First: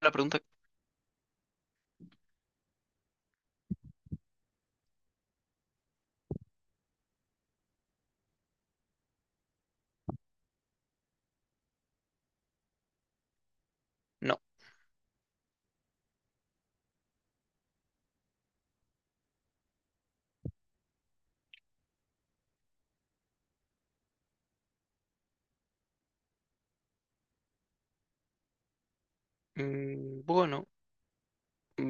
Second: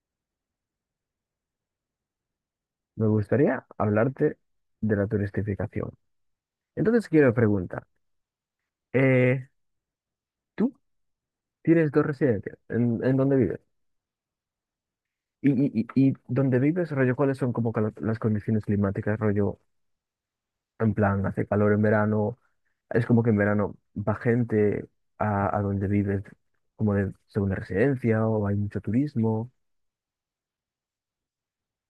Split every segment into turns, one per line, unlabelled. La pregunta.
Me gustaría hablarte de la turistificación. Entonces quiero preguntar, eh, ¿tú tienes dos residencias? ¿En dónde vives?
No.
Y dónde vives, rollo, ¿cuáles son como que las condiciones climáticas, rollo, en plan, hace calor en verano, es como que en verano va gente a donde vives como de segunda residencia o hay mucho turismo?
Bueno,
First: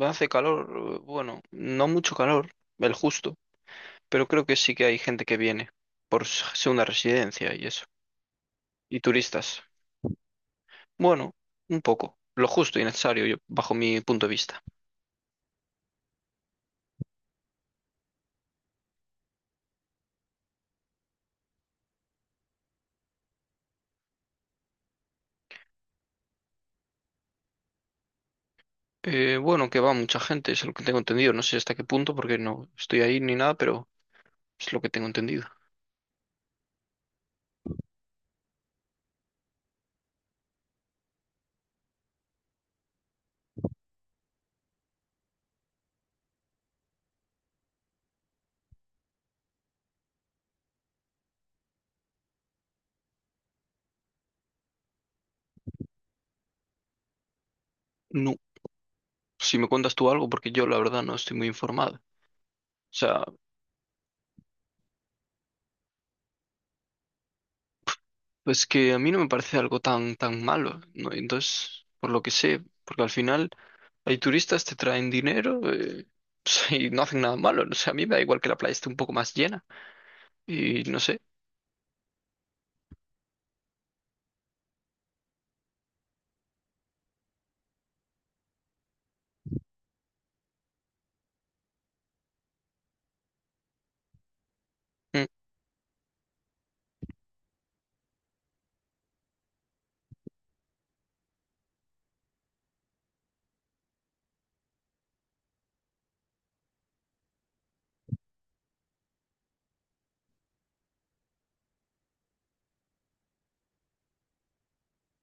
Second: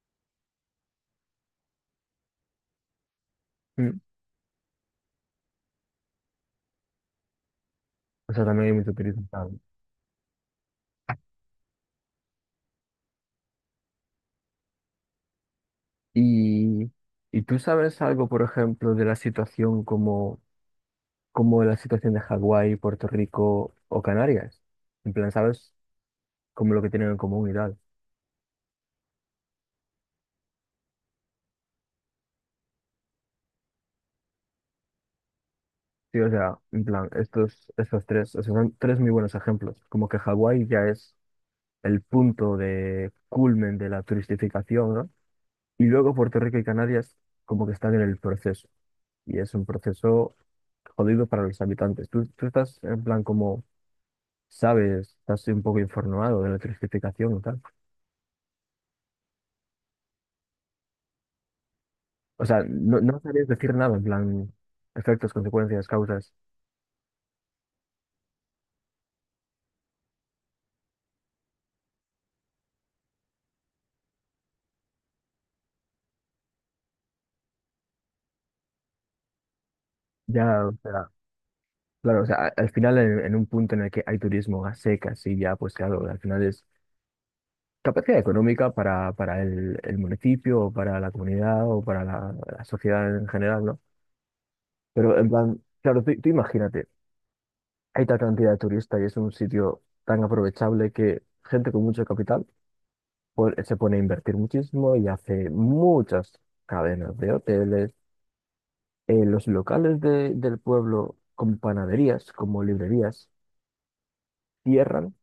hace calor. Bueno, no mucho calor, el justo.
¿Mm?
Pero creo que sí que hay gente que viene por segunda residencia y eso.
O sea, también hay mucho
Y
turismo, claro.
turistas. Bueno, un poco. Lo justo y necesario, bajo mi punto de vista.
Y, y tú sabes algo, por ejemplo, de la situación como la situación de Hawái, Puerto Rico o Canarias. En plan, ¿sabes? Como lo que tienen en común y tal.
Bueno, que va mucha gente, es lo que tengo entendido. No sé hasta qué punto, porque no estoy ahí ni nada, pero es lo que tengo entendido.
Sí, o sea, en plan, estos tres, o sea, son tres muy buenos ejemplos. Como que Hawái ya es el punto de culmen de la turistificación, ¿no? Y luego Puerto Rico y Canarias como que están en el proceso. Y es un proceso jodido para los habitantes. Tú estás en plan como, sabes, estás un poco informado de la turistificación y tal.
No, si me cuentas tú algo, porque yo la verdad no estoy muy informado. O
O sea, no
sea,
sabías decir nada, en plan, efectos, consecuencias, causas.
pues que a mí no me parece algo tan, tan malo, ¿no? Entonces, por lo que sé, porque al final hay turistas, te traen dinero, y no hacen nada malo. ¿No? O sea, a mí me da igual que la playa esté un poco más llena
Ya, o
y no
sea,
sé.
claro, o sea, al final en, un punto en el que hay turismo a secas y ya, pues claro, al final es capacidad económica para, el municipio o para la comunidad o para la, sociedad en general, ¿no? Pero
Mm.
en plan, claro, tú imagínate, hay tal cantidad de turistas y es un sitio tan aprovechable que gente con mucho capital se pone a invertir muchísimo y hace muchas cadenas de hoteles, los locales del pueblo con panaderías, como librerías, cierran,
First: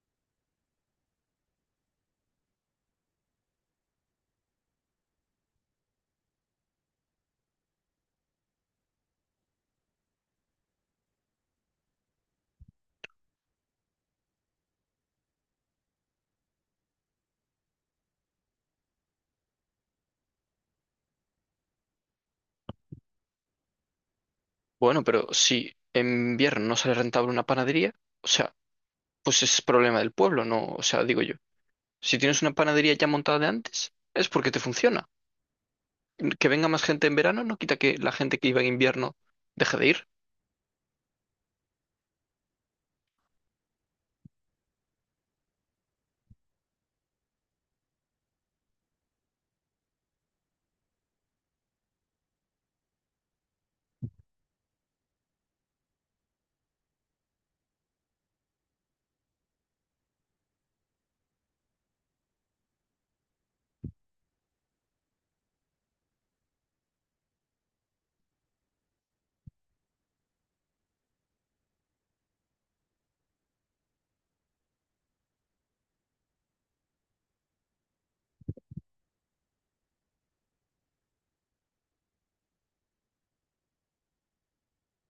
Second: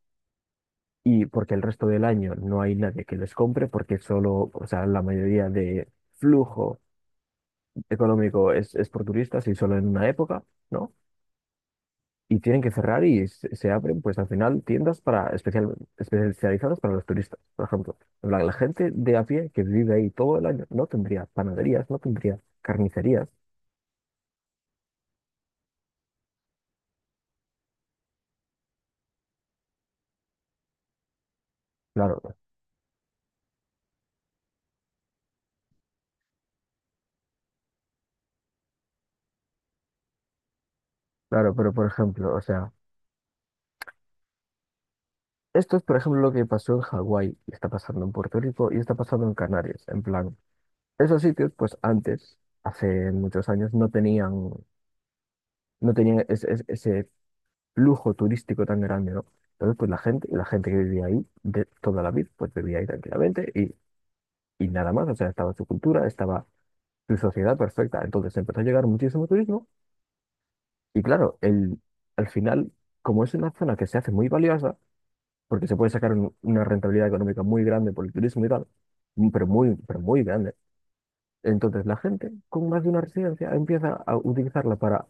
y porque el resto del año no hay nadie que les compre, porque solo, o sea, la mayoría de flujo económico es por turistas y solo en una época, ¿no? Y tienen que cerrar y se abren, pues al final, tiendas para especializadas para los turistas, por ejemplo. la, gente de a pie que vive ahí todo el año no tendría panaderías, no tendría carnicerías.
Bueno, pero si en invierno no sale rentable una panadería, o sea, pues es problema del pueblo, ¿no? O sea, digo yo. Si
Claro,
tienes una panadería ya montada de antes, es porque te funciona. Que venga más gente en verano no quita que la gente que iba en invierno deje de ir.
claro, pero por ejemplo, o sea. Esto es, por ejemplo, lo que pasó en Hawái, está pasando en Puerto Rico y está pasando en Canarias. En plan, esos sitios, pues antes, hace muchos años, no tenían ese flujo turístico tan grande, ¿no? Entonces, pues la gente que vivía ahí de toda la vida, pues vivía ahí tranquilamente y nada más, o sea, estaba su cultura, estaba su sociedad perfecta. Entonces empezó a llegar muchísimo turismo y claro, al final, como es una zona que se hace muy valiosa, porque se puede sacar una rentabilidad económica muy grande por el turismo y tal, pero muy grande. Entonces, la gente con más de una residencia empieza a utilizarla para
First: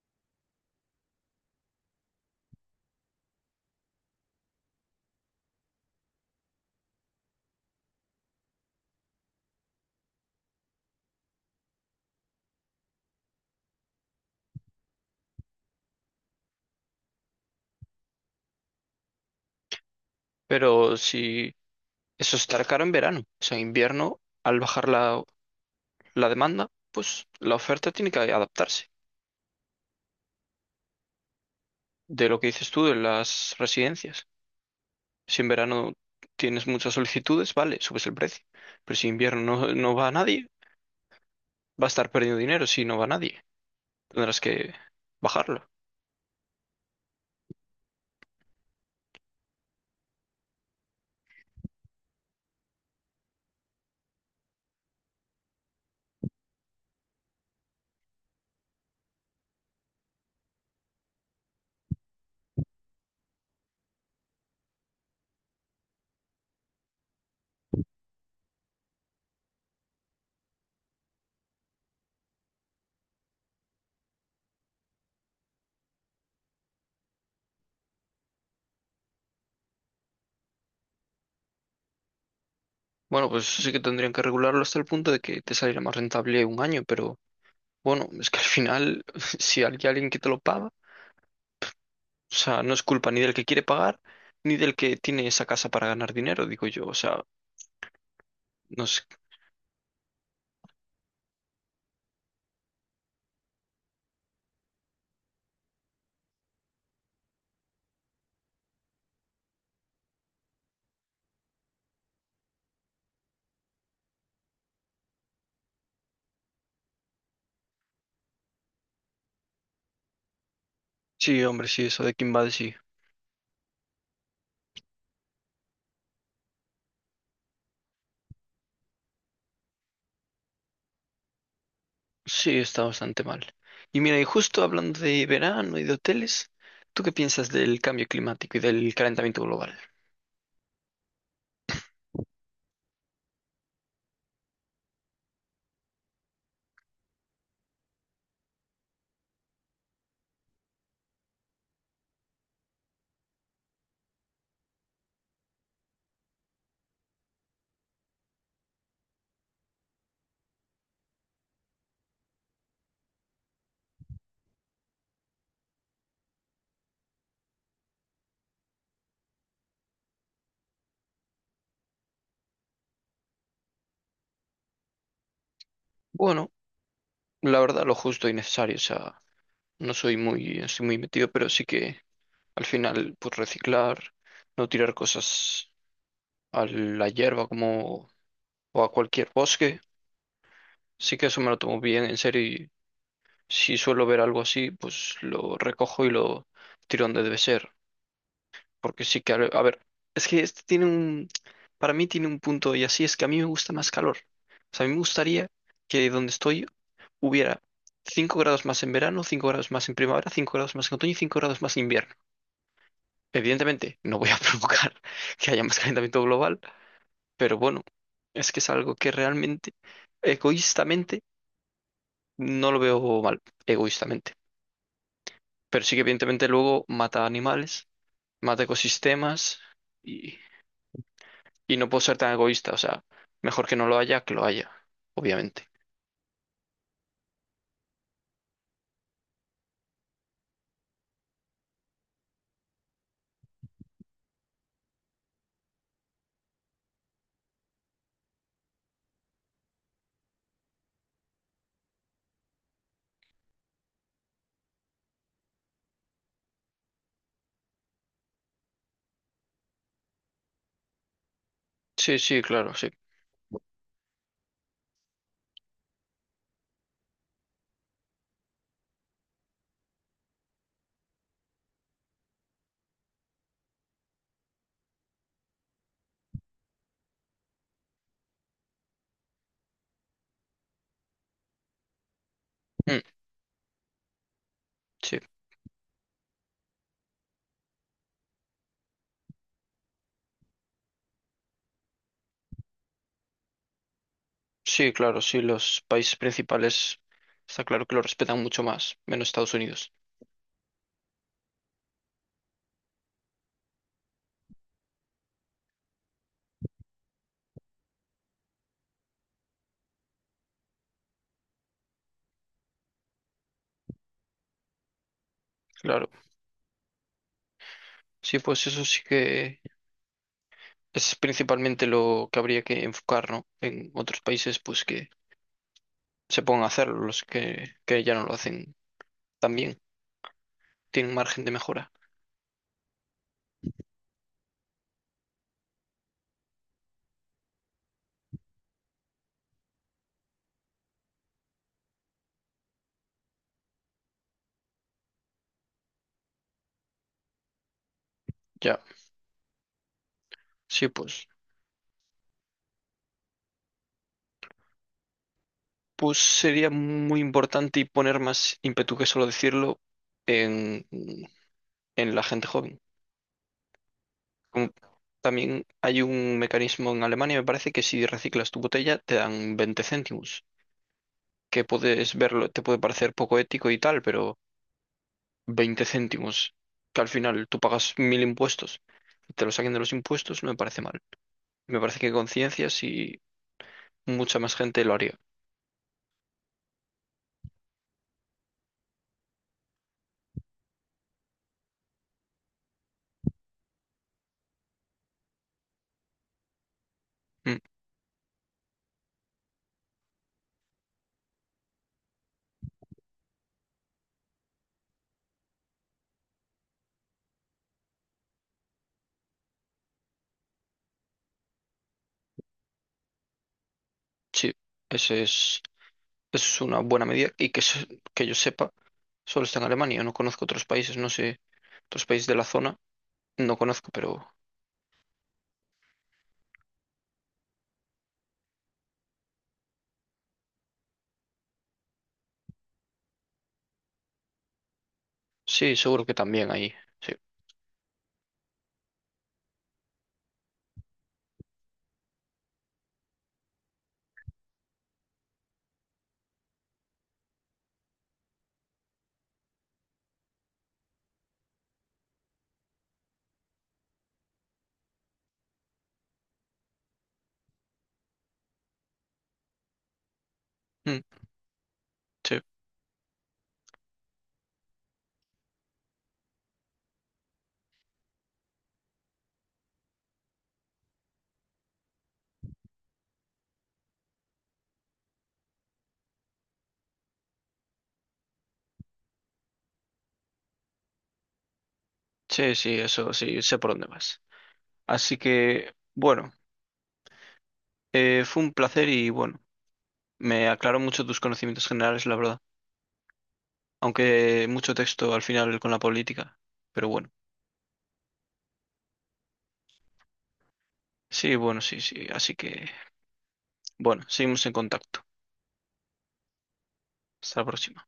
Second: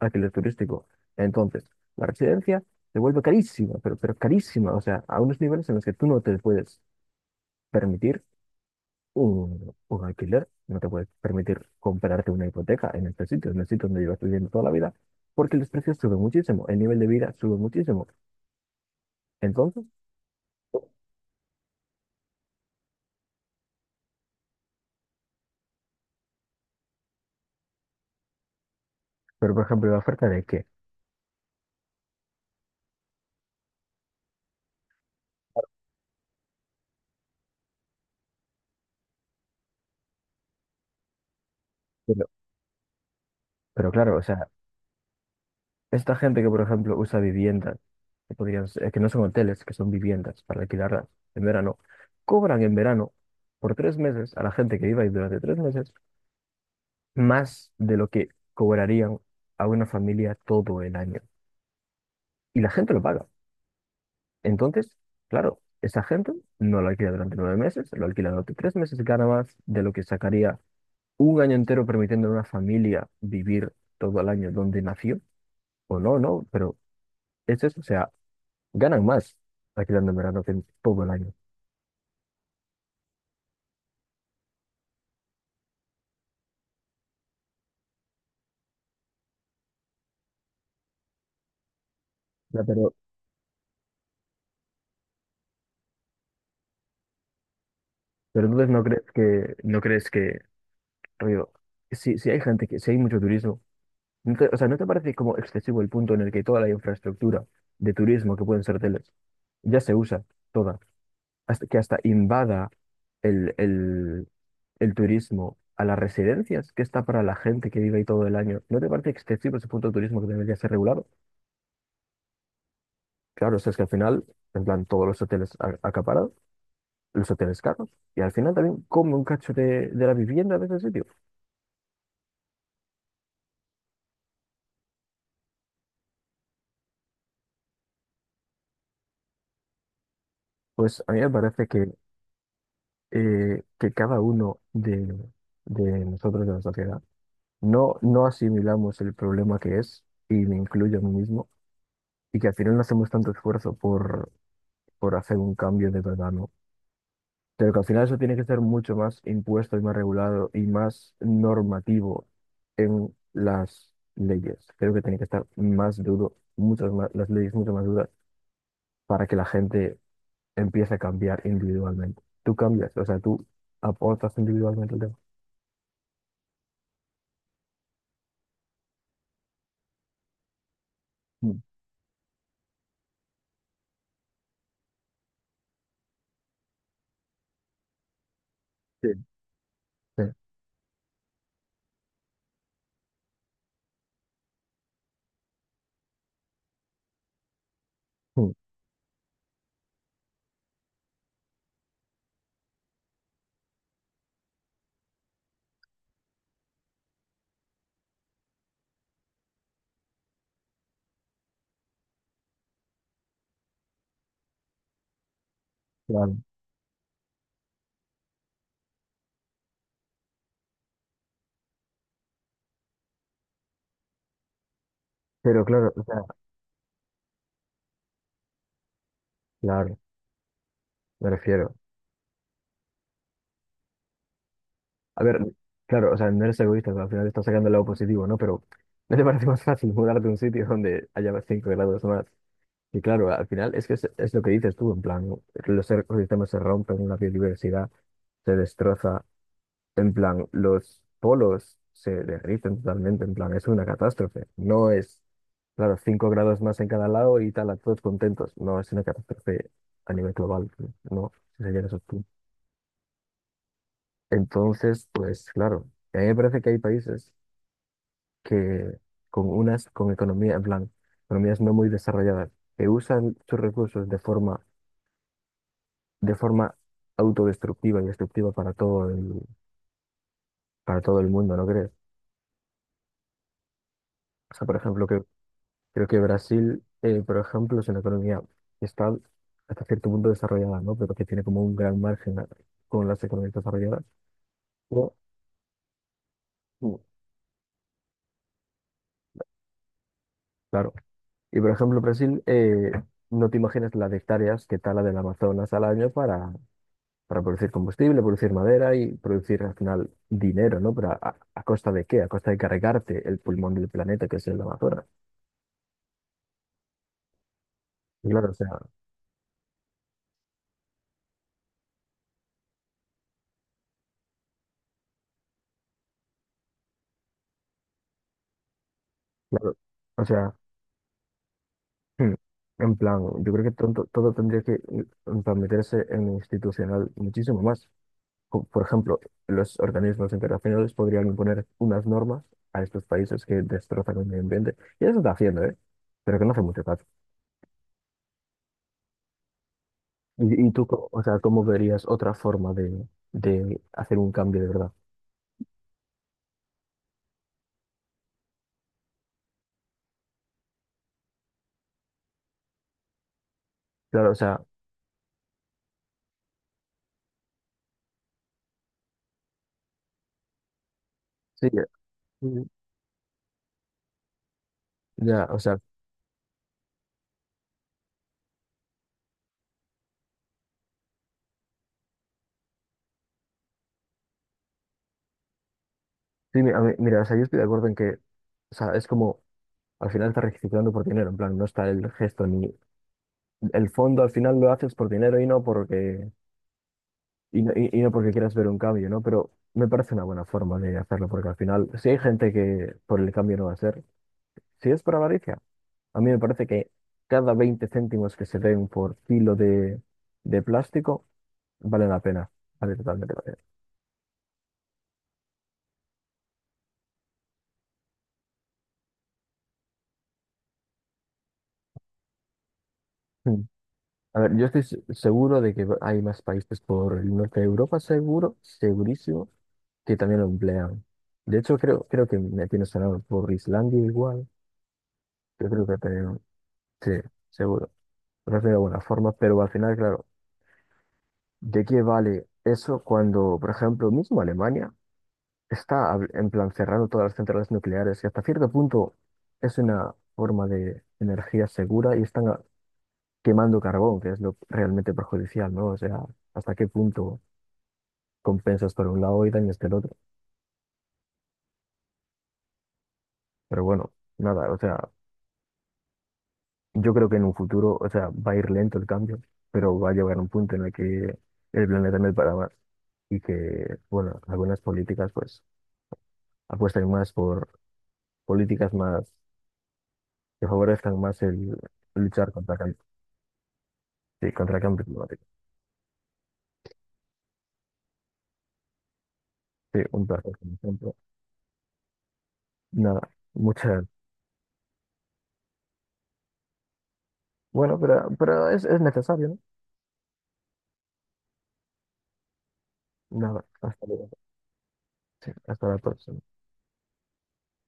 alquiler turístico. Entonces, la residencia se vuelve carísima, pero carísima, o sea, a unos niveles en los que tú no te puedes permitir un alquiler, no te puedes permitir comprarte una hipoteca en este sitio, en el sitio donde llevas viviendo toda la vida, porque los precios suben muchísimo, el nivel de vida sube muchísimo. Entonces,
Pero si eso estará caro en verano, o sea, en invierno, al bajar la demanda, pues la oferta tiene que adaptarse.
pero por ejemplo, ¿la oferta de qué?
De lo que dices tú de las residencias. Si en verano tienes muchas solicitudes, vale, subes el precio. Pero si en invierno no, no va a nadie, va a estar
Pero,
perdiendo dinero. Si no va nadie,
pero claro, o
tendrás
sea,
que bajarlo.
esta gente que, por ejemplo, usa viviendas que podrían que no son hoteles, que son viviendas para alquilarlas en verano, cobran en verano por 3 meses a la gente que viva ahí durante 3 meses más de lo que cobrarían a una familia todo el año. Y la gente lo paga. Entonces, claro, esa gente no lo alquila durante 9 meses, lo alquila durante 3 meses, gana más de lo que sacaría un año entero permitiendo a una familia vivir todo el año donde nació, o no, no, pero es eso, o sea, ganan más alquilando en verano que en todo el año.
Bueno, pues sí que tendrían que regularlo hasta el punto de que te saliera más rentable un año, pero bueno, es que al final, si hay alguien que te lo paga, o sea, no es culpa ni del que quiere pagar, ni del que tiene esa casa para ganar dinero, digo yo, o sea,
Pero entonces no
no
crees
sé.
que, no crees que, rollo, si, si hay gente que, si hay mucho turismo, o sea, ¿no te parece como excesivo el punto en el que toda la infraestructura de turismo que pueden ser hoteles ya se usa toda, hasta, que hasta invada el, el, el, turismo a las residencias que está para la gente que vive ahí todo el año? ¿No te parece excesivo ese punto de turismo que debería ser regulado?
Sí, hombre, sí, eso de Kimbad sí,
Claro, o sea, es que al final, en plan, todos los hoteles acaparados, los hoteles caros, y al final también come un cacho de, la vivienda de ese sitio.
sí está bastante mal. Y mira, y justo hablando de verano y de hoteles, ¿tú qué piensas del cambio climático y del calentamiento global?
Pues a mí me parece que cada uno de nosotros de la sociedad no asimilamos el problema que es, y me incluyo a mí mismo, y que al final no hacemos tanto esfuerzo por hacer un cambio de verdad, ¿no? Pero que al final eso tiene que ser mucho más impuesto y más regulado y más normativo en las leyes. Creo que tiene que estar más duro, muchas más, las leyes mucho más duras para que la gente empiece a cambiar individualmente. Tú cambias, o sea, tú aportas individualmente el tema.
Bueno, la verdad, lo justo y necesario. O sea, no soy muy, estoy muy metido, pero
Mm.
sí que al final, pues reciclar, no tirar cosas a la hierba como o a
Sí.
cualquier bosque.
Sí.
Sí que eso me lo tomo bien en serio y si suelo ver algo así, pues lo recojo y lo tiro donde debe ser.
Mm.
Porque sí que, a ver, es que este tiene un, para mí tiene un punto y así es que a mí me gusta más calor. O sea, a mí me gustaría que donde estoy hubiera 5 grados más en verano, 5 grados más en primavera, 5 grados más en otoño y 5 grados más en invierno. Evidentemente, no voy a provocar que haya más calentamiento
Claro,
global, pero bueno, es que es algo que realmente, egoístamente, no lo veo mal, egoístamente.
pero
Pero
claro,
sí que
o sea,
evidentemente luego mata animales, mata ecosistemas
claro,
y,
me refiero.
y no puedo ser tan egoísta, o sea, mejor que no lo haya que lo haya,
A ver,
obviamente.
claro, o sea, no eres egoísta, pero al final estás sacando el lado positivo, ¿no? Pero ¿no te parece más fácil mudarte a un sitio donde haya 5 grados más? Y claro, al final es que es lo que dices tú, en plan, ¿no? Los ecosistemas se rompen, la biodiversidad se destroza, en plan, los polos se derriten totalmente, en plan, es una catástrofe. No es, claro, 5 grados más en cada lado y tal, a todos contentos. No, es una catástrofe a nivel global, no, si sería eso.
Sí, sí, claro, sí.
Entonces, pues claro, a mí me parece que hay países que con unas, con economía, en plan, economías no muy desarrolladas, que usan sus recursos de forma autodestructiva y destructiva para todo el mundo, ¿no crees?
Mm,
O sea, por ejemplo,
sí.
que, creo que Brasil, por ejemplo, es una economía que está hasta cierto punto desarrollada, ¿no? Pero que tiene como un gran margen con las economías desarrolladas.
Sí,
O,
claro, sí, los países
mm,
principales está claro que lo respetan mucho más, menos Estados Unidos.
claro. Y por ejemplo, Brasil, no te imaginas las hectáreas que tala del Amazonas al año para producir combustible, producir madera y producir al final dinero, ¿no? Pero a, ¿a costa de qué? A costa de cargarte el pulmón del planeta que es el Amazonas.
Claro,
Y
sí, pues eso sí que es principalmente lo que habría que enfocar, ¿no? En otros países, pues que se pongan a hacerlo, los que ya no lo hacen tan
claro,
bien,
o sea,
tienen margen de mejora.
hmm, en plan, yo creo que todo, tendría que en plan, meterse en lo institucional muchísimo más. Por ejemplo, los organismos internacionales podrían imponer unas normas a estos países que destrozan el medio ambiente. Y eso está haciendo, ¿eh? Pero que no hace mucho caso.
Ya,
¿Y tú,
sí,
o
pues,
sea, cómo verías otra forma de hacer un cambio de verdad?
pues sería muy importante y poner más ímpetu que solo decirlo en, en la gente joven.
Claro, o sea,
Como también hay un mecanismo en Alemania, me parece que si reciclas tu botella te dan 20 céntimos, que
sí,
puedes verlo, te
mm,
puede parecer poco ético y tal, pero
ya, o sea,
20 céntimos, que al final tú pagas mil impuestos y te lo saquen de los impuestos, no me parece mal. Me parece que conciencias y mucha más gente lo haría.
sí, mira, o sea, yo estoy de acuerdo en que, o sea, es como, al final estás reciclando por dinero, en plan, no está el gesto ni el fondo, al final lo haces por dinero y no porque.
Mm,
Y no, y no porque quieras ver un cambio, ¿no? Pero me parece una buena forma de hacerlo, porque al final, si hay gente que por el cambio no va a ser, si es por avaricia, a mí me parece que cada 20 céntimos que se den por kilo de, plástico vale la pena. Vale totalmente la pena.
sí, ese es, eso es una buena medida y que, que yo sepa, solo está en Alemania, no conozco otros países, no sé, otros países de la zona, no
Mm.
conozco, pero
A ver, yo estoy seguro de que hay más países por el norte de Europa, seguro, segurísimo, que también lo emplean. De hecho, creo que me tiene sonado por Islandia igual. Yo
sí,
creo que
seguro que
también,
también hay.
sí,
Sí.
seguro. Me parece una buena forma, pero al final, claro. ¿De qué vale eso cuando, por ejemplo, mismo Alemania está en plan cerrando todas las centrales nucleares y hasta cierto punto es una forma de energía segura y están quemando carbón, que es lo realmente perjudicial, ¿no? O sea, hasta qué punto compensas por un lado y dañas del otro.
Mm. Sí.
Pero bueno, nada, o sea, yo creo que en un futuro, o sea, va a ir lento el cambio, pero va a llegar un punto en el que el planeta no es para más y que, bueno, algunas políticas pues apuestan más por políticas más que favorezcan más el luchar
Sí,
contra,
sí, eso sí, sé por dónde vas.
sí, contra el cambio
Así
climático.
que, bueno, fue un placer y bueno,
Sí, un
me
placer, como
aclaró mucho
siempre.
tus conocimientos generales, la verdad.
Nada, muchas.
Aunque mucho texto al final con la política. Pero bueno,
Bueno, pero es necesario, ¿no?
sí, bueno, sí, sí. Así que,
Nada,
bueno,
hasta luego.
seguimos en contacto.
Sí, hasta la próxima.
Hasta la próxima.